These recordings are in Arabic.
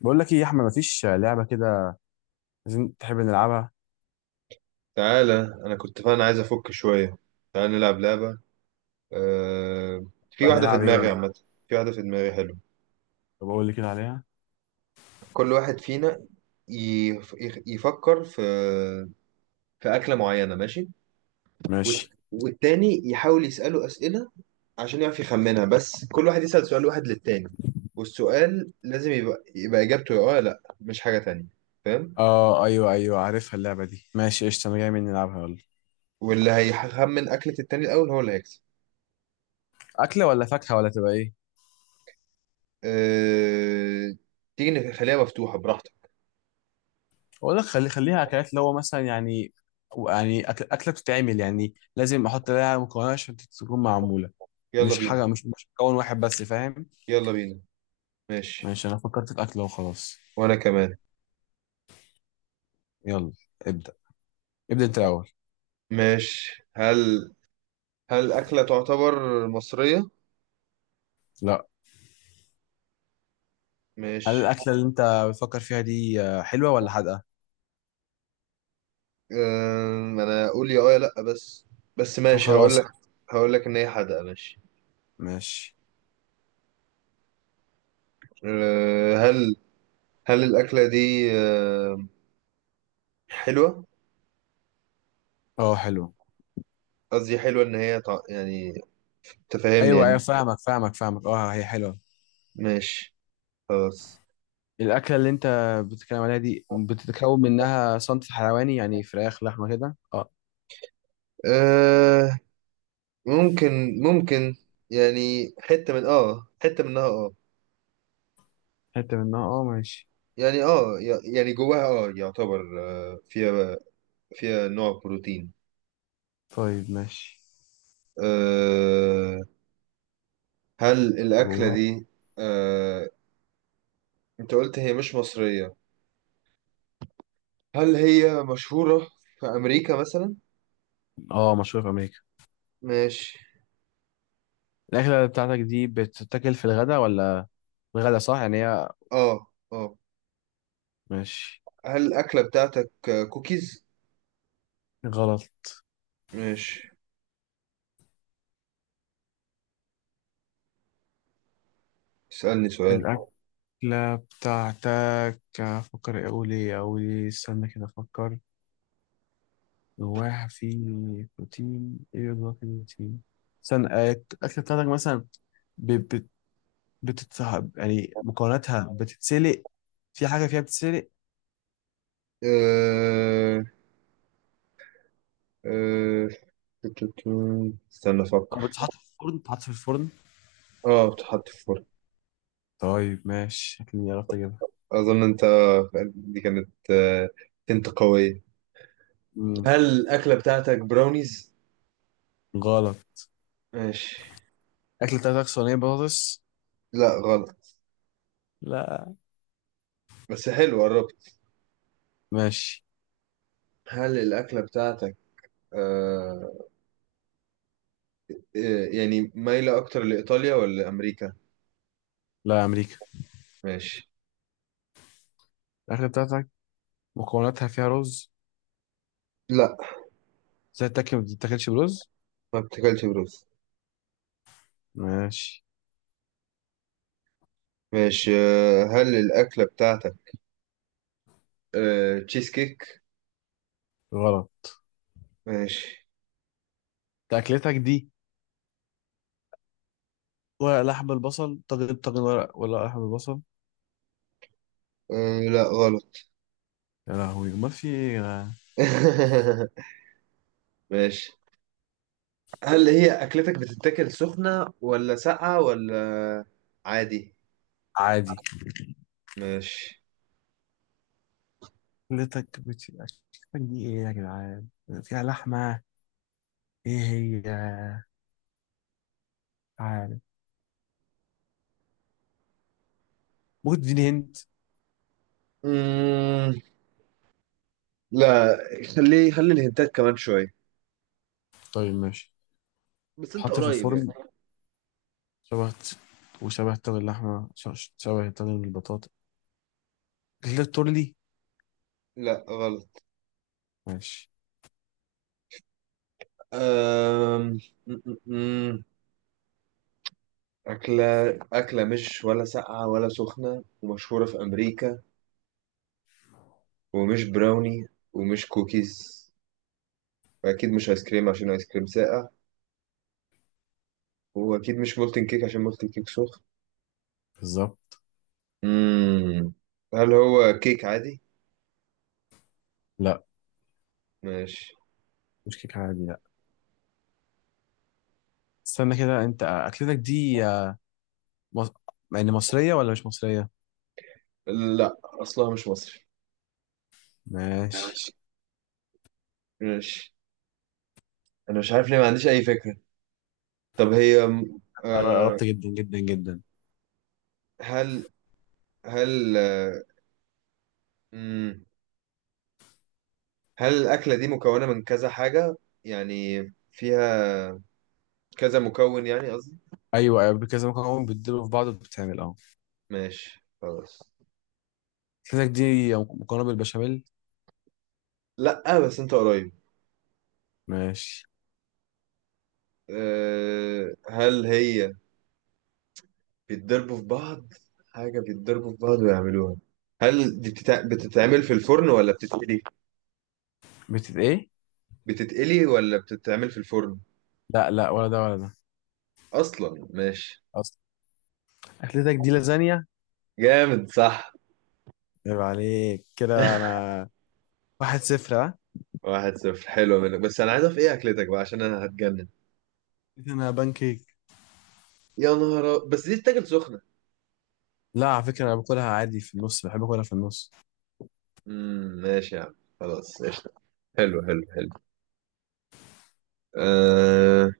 بقول لك ايه يا احمد؟ مفيش لعبه كده. عايزين تحب نلعبها. تعالى، انا كنت فعلا عايز افك شويه. تعالى نلعب لعبه. في بقى واحده في نلعب ايه دماغي ولا؟ عامه. في واحده في دماغي حلو. طب اقول لي كده عليها. كل واحد فينا يفكر في في اكله معينه. ماشي. ماشي. والتاني يحاول يساله اسئله عشان يعرف يخمنها، بس كل واحد يسال سؤال واحد للتاني، والسؤال لازم يبقى اجابته يا اه يا لا، مش حاجه تانية. فاهم؟ اه، ايوه ايوه عارفها اللعبه دي، ماشي قشطه، انا جاي من نلعبها يلا. واللي هيخمن اكله التاني الاول هو اللي هيكسب. اكله ولا فاكهه ولا تبقى ايه؟ أه... تيجي نخليها مفتوحه براحتك. اقول لك خليها اكلات، اللي هو مثلا يعني اكله بتتعمل، يعني لازم احط لها مكونات عشان تكون معموله. يلا مش بينا. حاجه، مش مكون واحد بس، فاهم؟ يلا بينا. ماشي. ماشي، انا فكرت في اكله وخلاص. وانا كمان. يلا. ابدا، ابدا انت الاول. ماشي، هل هل اكله تعتبر مصريه؟ لا. هل ماشي. الاكله اللي انت بتفكر فيها دي حلوه ولا حادقه؟ انا اقول يا اه يا لا بس. بس طب ماشي هقول لك، خلاص. هقول لك ان هي حادقه. ماشي. ماشي. أه، هل هل الاكله دي حلوه؟ اه حلو. قصدي حلوه ان هي يعني، تفهمني ايوه ايوه، يعني. فاهمك فاهمك فاهمك، اه هي حلوه. ماشي. خلاص. الاكله اللي انت بتتكلم عليها دي بتتكون منها صنف حيواني، يعني فراخ لحمه كده، اه؟ أه... ممكن، ممكن يعني حته من اه، حته منها اه. حته منها، اه ماشي. يعني اه، يعني جواها اه يعتبر، آه، فيها فيها نوع بروتين. طيب ماشي. أه، هل الأكلة جوه. دي أه، أنت قلت هي مش مصرية، هل هي مشهورة في أمريكا مثلا؟ اه، مشهوره في امريكا. ماشي. الاكله بتاعتك دي بتتاكل في الغداء ولا الغداء؟ صح يعني هي. اه. اه، ماشي. هل الأكلة بتاعتك آه، كوكيز؟ غلط. ماشي. اسألني سؤال. الاكله بتاعتك، افكر، اقول ايه اقول ايه، استنى كده افكر. جواها في بروتين ايه، جواها في بروتين. استنى، الاكله بتاعتك مثلا ب- بت- بتتسحب، يعني مكوناتها بتتسلق، في حاجة فيها بتتسلق؟ أه، أه، تو. استنى أو أفكر. بتتحط في الفرن، بتتحط في الفرن. اه بتحط في فرن. طيب ماشي، شكلي عرفت أجيبها. أظن أنت، دي كانت آه، أنت قوية. مم. هل الأكلة بتاعتك براونيز؟ غلط. ماشي. الأكلة بتاعتك صينية بطاطس. لا غلط. لا. بس حلو قربت. ماشي. هل الأكلة بتاعتك آه، إيه، يعني مايلة أكتر لإيطاليا ولا أمريكا؟ لا، يا أمريكا. ماشي. الأكلة بتاعتك مكوناتها فيها رز؟ لا زي التاكل ما بتتاكلش برز. ما بتاكلش بروز. ماشي. ماشي آه، هل الأكلة بتاعتك آه، تشيز كيك؟ غلط. ماشي. أنت أكلتك دي ورق، لحم، البصل، طاجن، طاجن ولا لحم البصل؟ آه لا غلط. يا لهوي، أمال في إيه يا جدعان؟ ماشي، هل هي أكلتك بتتاكل سخنة ولا ساقعة ولا عادي؟ عادي. ماشي. أكلتك دي إيه يا جدعان؟ فيها لحمة؟ ايه هي؟ عارف؟ ممكن تديني هنت؟ مم... لا، خليه خلي الهنتات كمان شوية. طيب ماشي. بس انت تحط في قريب يعني. الفرن، شبه الت- وشبه طاجن اللحمة، شبه طاجن البطاطا كده، تورلي؟ لا غلط. ماشي. أم... أكلة، أكلة مش ولا ساقعة ولا سخنة ومشهورة في أمريكا، ومش براوني، ومش كوكيز، وأكيد مش آيس كريم عشان آيس كريم ساقع، وأكيد مش مولتن كيك عشان مولتن كيك سخن. بالظبط. مم. هل هو كيك عادي؟ لا. ماشي. مش كيك عادي، لا. استنى كده، انت اكلتك دي مص... يعني مصرية ولا مش مصرية؟ لا أصلها مش مصري. ماشي. ماشي. ماشي. أنا مش عارف ليه، ما عنديش أي فكرة. طب هي آه، قربت جدا جدا جدا. هل هل آه، مم، هل الأكلة دي مكونة من كذا حاجة يعني، فيها كذا مكون يعني. ايوه ايوه، كذا مكرونة بتدلوا في بعض وبتتعمل، اه. ماشي خلاص. اكلتك دي مكرونة بالبشاميل. لا بس انت قريب. ماشي. أه، هل هي بيتضربوا في بعض، حاجة بيتضربوا في بعض ويعملوها. هل دي بتتعمل في الفرن ولا بتتقلي؟ بتت ايه؟ بتتقلي ولا بتتعمل في الفرن؟ لا لا، ولا ده ولا ده. اصلا ماشي. اصلا. اكلتك دي لازانيا. جامد صح. عيب عليك كده، انا واحد صفر، ها. واحد صفر، حلو منك، بس انا عايز اعرف ايه اكلتك بقى عشان انا هتجنن. انا بانكيك. يا نهار بس دي تتاكل سخنة. لا على فكرة، انا باكلها عادي في النص، بحب اكلها في النص. ماشي يا عم، خلاص قشطة. حلو حلو حلو. أه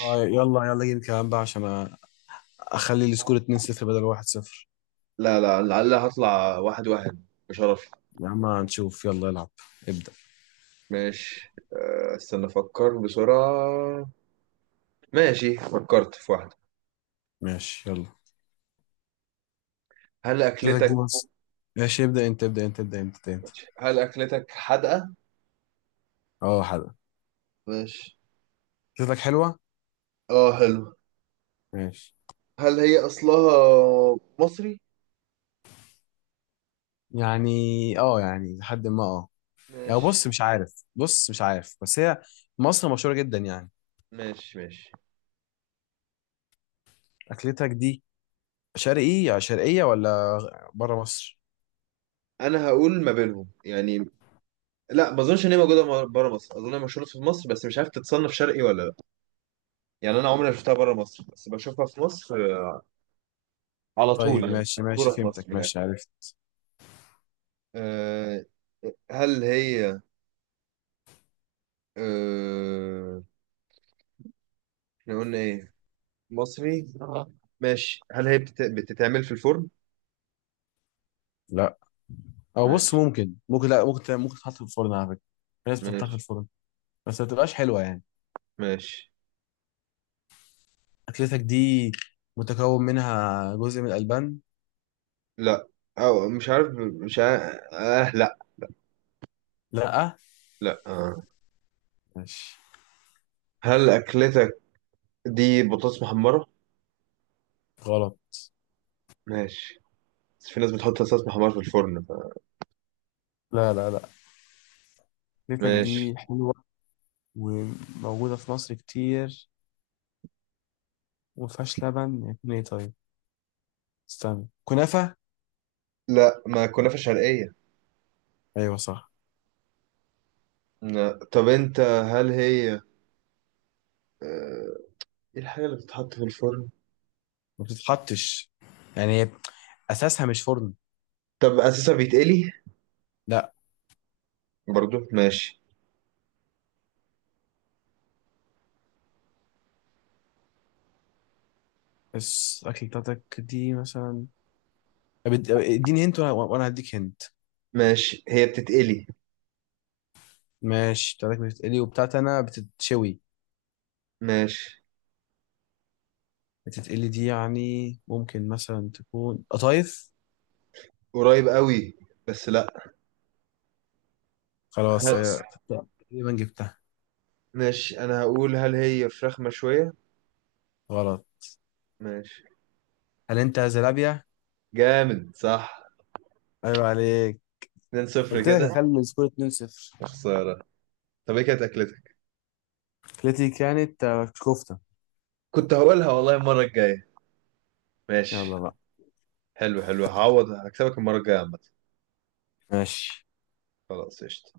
آه يلا يلا، جيب كمان بقى عشان اخلي السكور 2-0 بدل 1-0. لا لا، لعل هطلع واحد واحد بشرف. يا عم هنشوف، يلا العب. ابدأ. ماشي آه، استنى افكر بسرعة. ماشي فكرت في واحدة. ماشي يلا. هل شكلك أكلتك، دي بس. ماشي، ابدأ انت ابدأ انت. هل أكلتك حادقة؟ اه حلو. ماشي. شكلك حلوة. اه حلو. ماشي. هل هي أصلها مصري؟ يعني، اه، يعني لحد ما، اه، يعني ماشي. بص مش عارف، بص مش عارف، بس هي مصر مشهورة جدا يعني. ماشي. ماشي. اكلتك دي شرقي، يعني شرقية ولا بره مصر؟ أنا هقول ما بينهم يعني. لا ما أظنش إن هي موجودة بره مصر، أظن هي مشهورة في مصر بس مش عارف تتصنف شرقي ولا لا. يعني أنا عمري ما شفتها بره مصر، بس بشوفها في مصر على طول طيب يعني، ماشي مشهورة ماشي، في فهمتك، مصر من الآخر. ماشي عرفت. أه هل هي، أه... احنا قلنا إيه؟ مصري آه. ماشي هل هي بتتعمل في الفرن؟ لا، او بص، ماشي. ممكن ممكن لا ممكن ممكن تحط في الفرن على فكره. في ناس بتحطها في ماشي. الفرن. بس ما بتبقاش حلوه يعني. ماشي. اكلتك دي متكون منها جزء من الالبان؟ لا، أو مش عارف، مش عارف، آه لا. لا. لا آه. ماشي. هل أكلتك دي بطاطس محمرة؟ غلط. ماشي. بس في ناس بتحط بطاطس محمرة في الفرن ف... لا لا لا. اكلتك ماشي. دي حلوه وموجوده في مصر كتير، وما فيهاش لبن، يكون ايه طيب؟ استنى، كنافه. لا ما كنافة شرقية. ايوه صح. لا. طب انت هل هي ايه، الحاجة اللي بتتحط في الفرن؟ ما بتتحطش، يعني اساسها مش فرن. طب أساسا بيتقلي؟ لا. برضو ماشي. بس اكلتك دي مثلا، طب اديني هنت وانا هديك هنت. ماشي هي بتتقلي. ماشي. بتاعتك بتتقلي وبتاعت انا بتتشوي. ماشي. بتتقلي دي يعني ممكن مثلا تكون قطايف. قريب قوي بس لا. هل... خلاص خلاص. هي تقريبا جبتها. ماشي انا هقول هل هي فراخ مشوية؟ غلط. ماشي. هل انت زلابيا؟ جامد صح. ايوه عليك. 2-0 قلت لك كده. اخلي السكور 2-0. خسارة. طب ايه كانت اكلتك؟ التي كانت كفتة. كنت هقولها والله المرة الجاية. ماشي. يلا بقى. حلو حلو، هعوض هكسبك المرة الجاية عامة. ماشي. خلاص قشطة.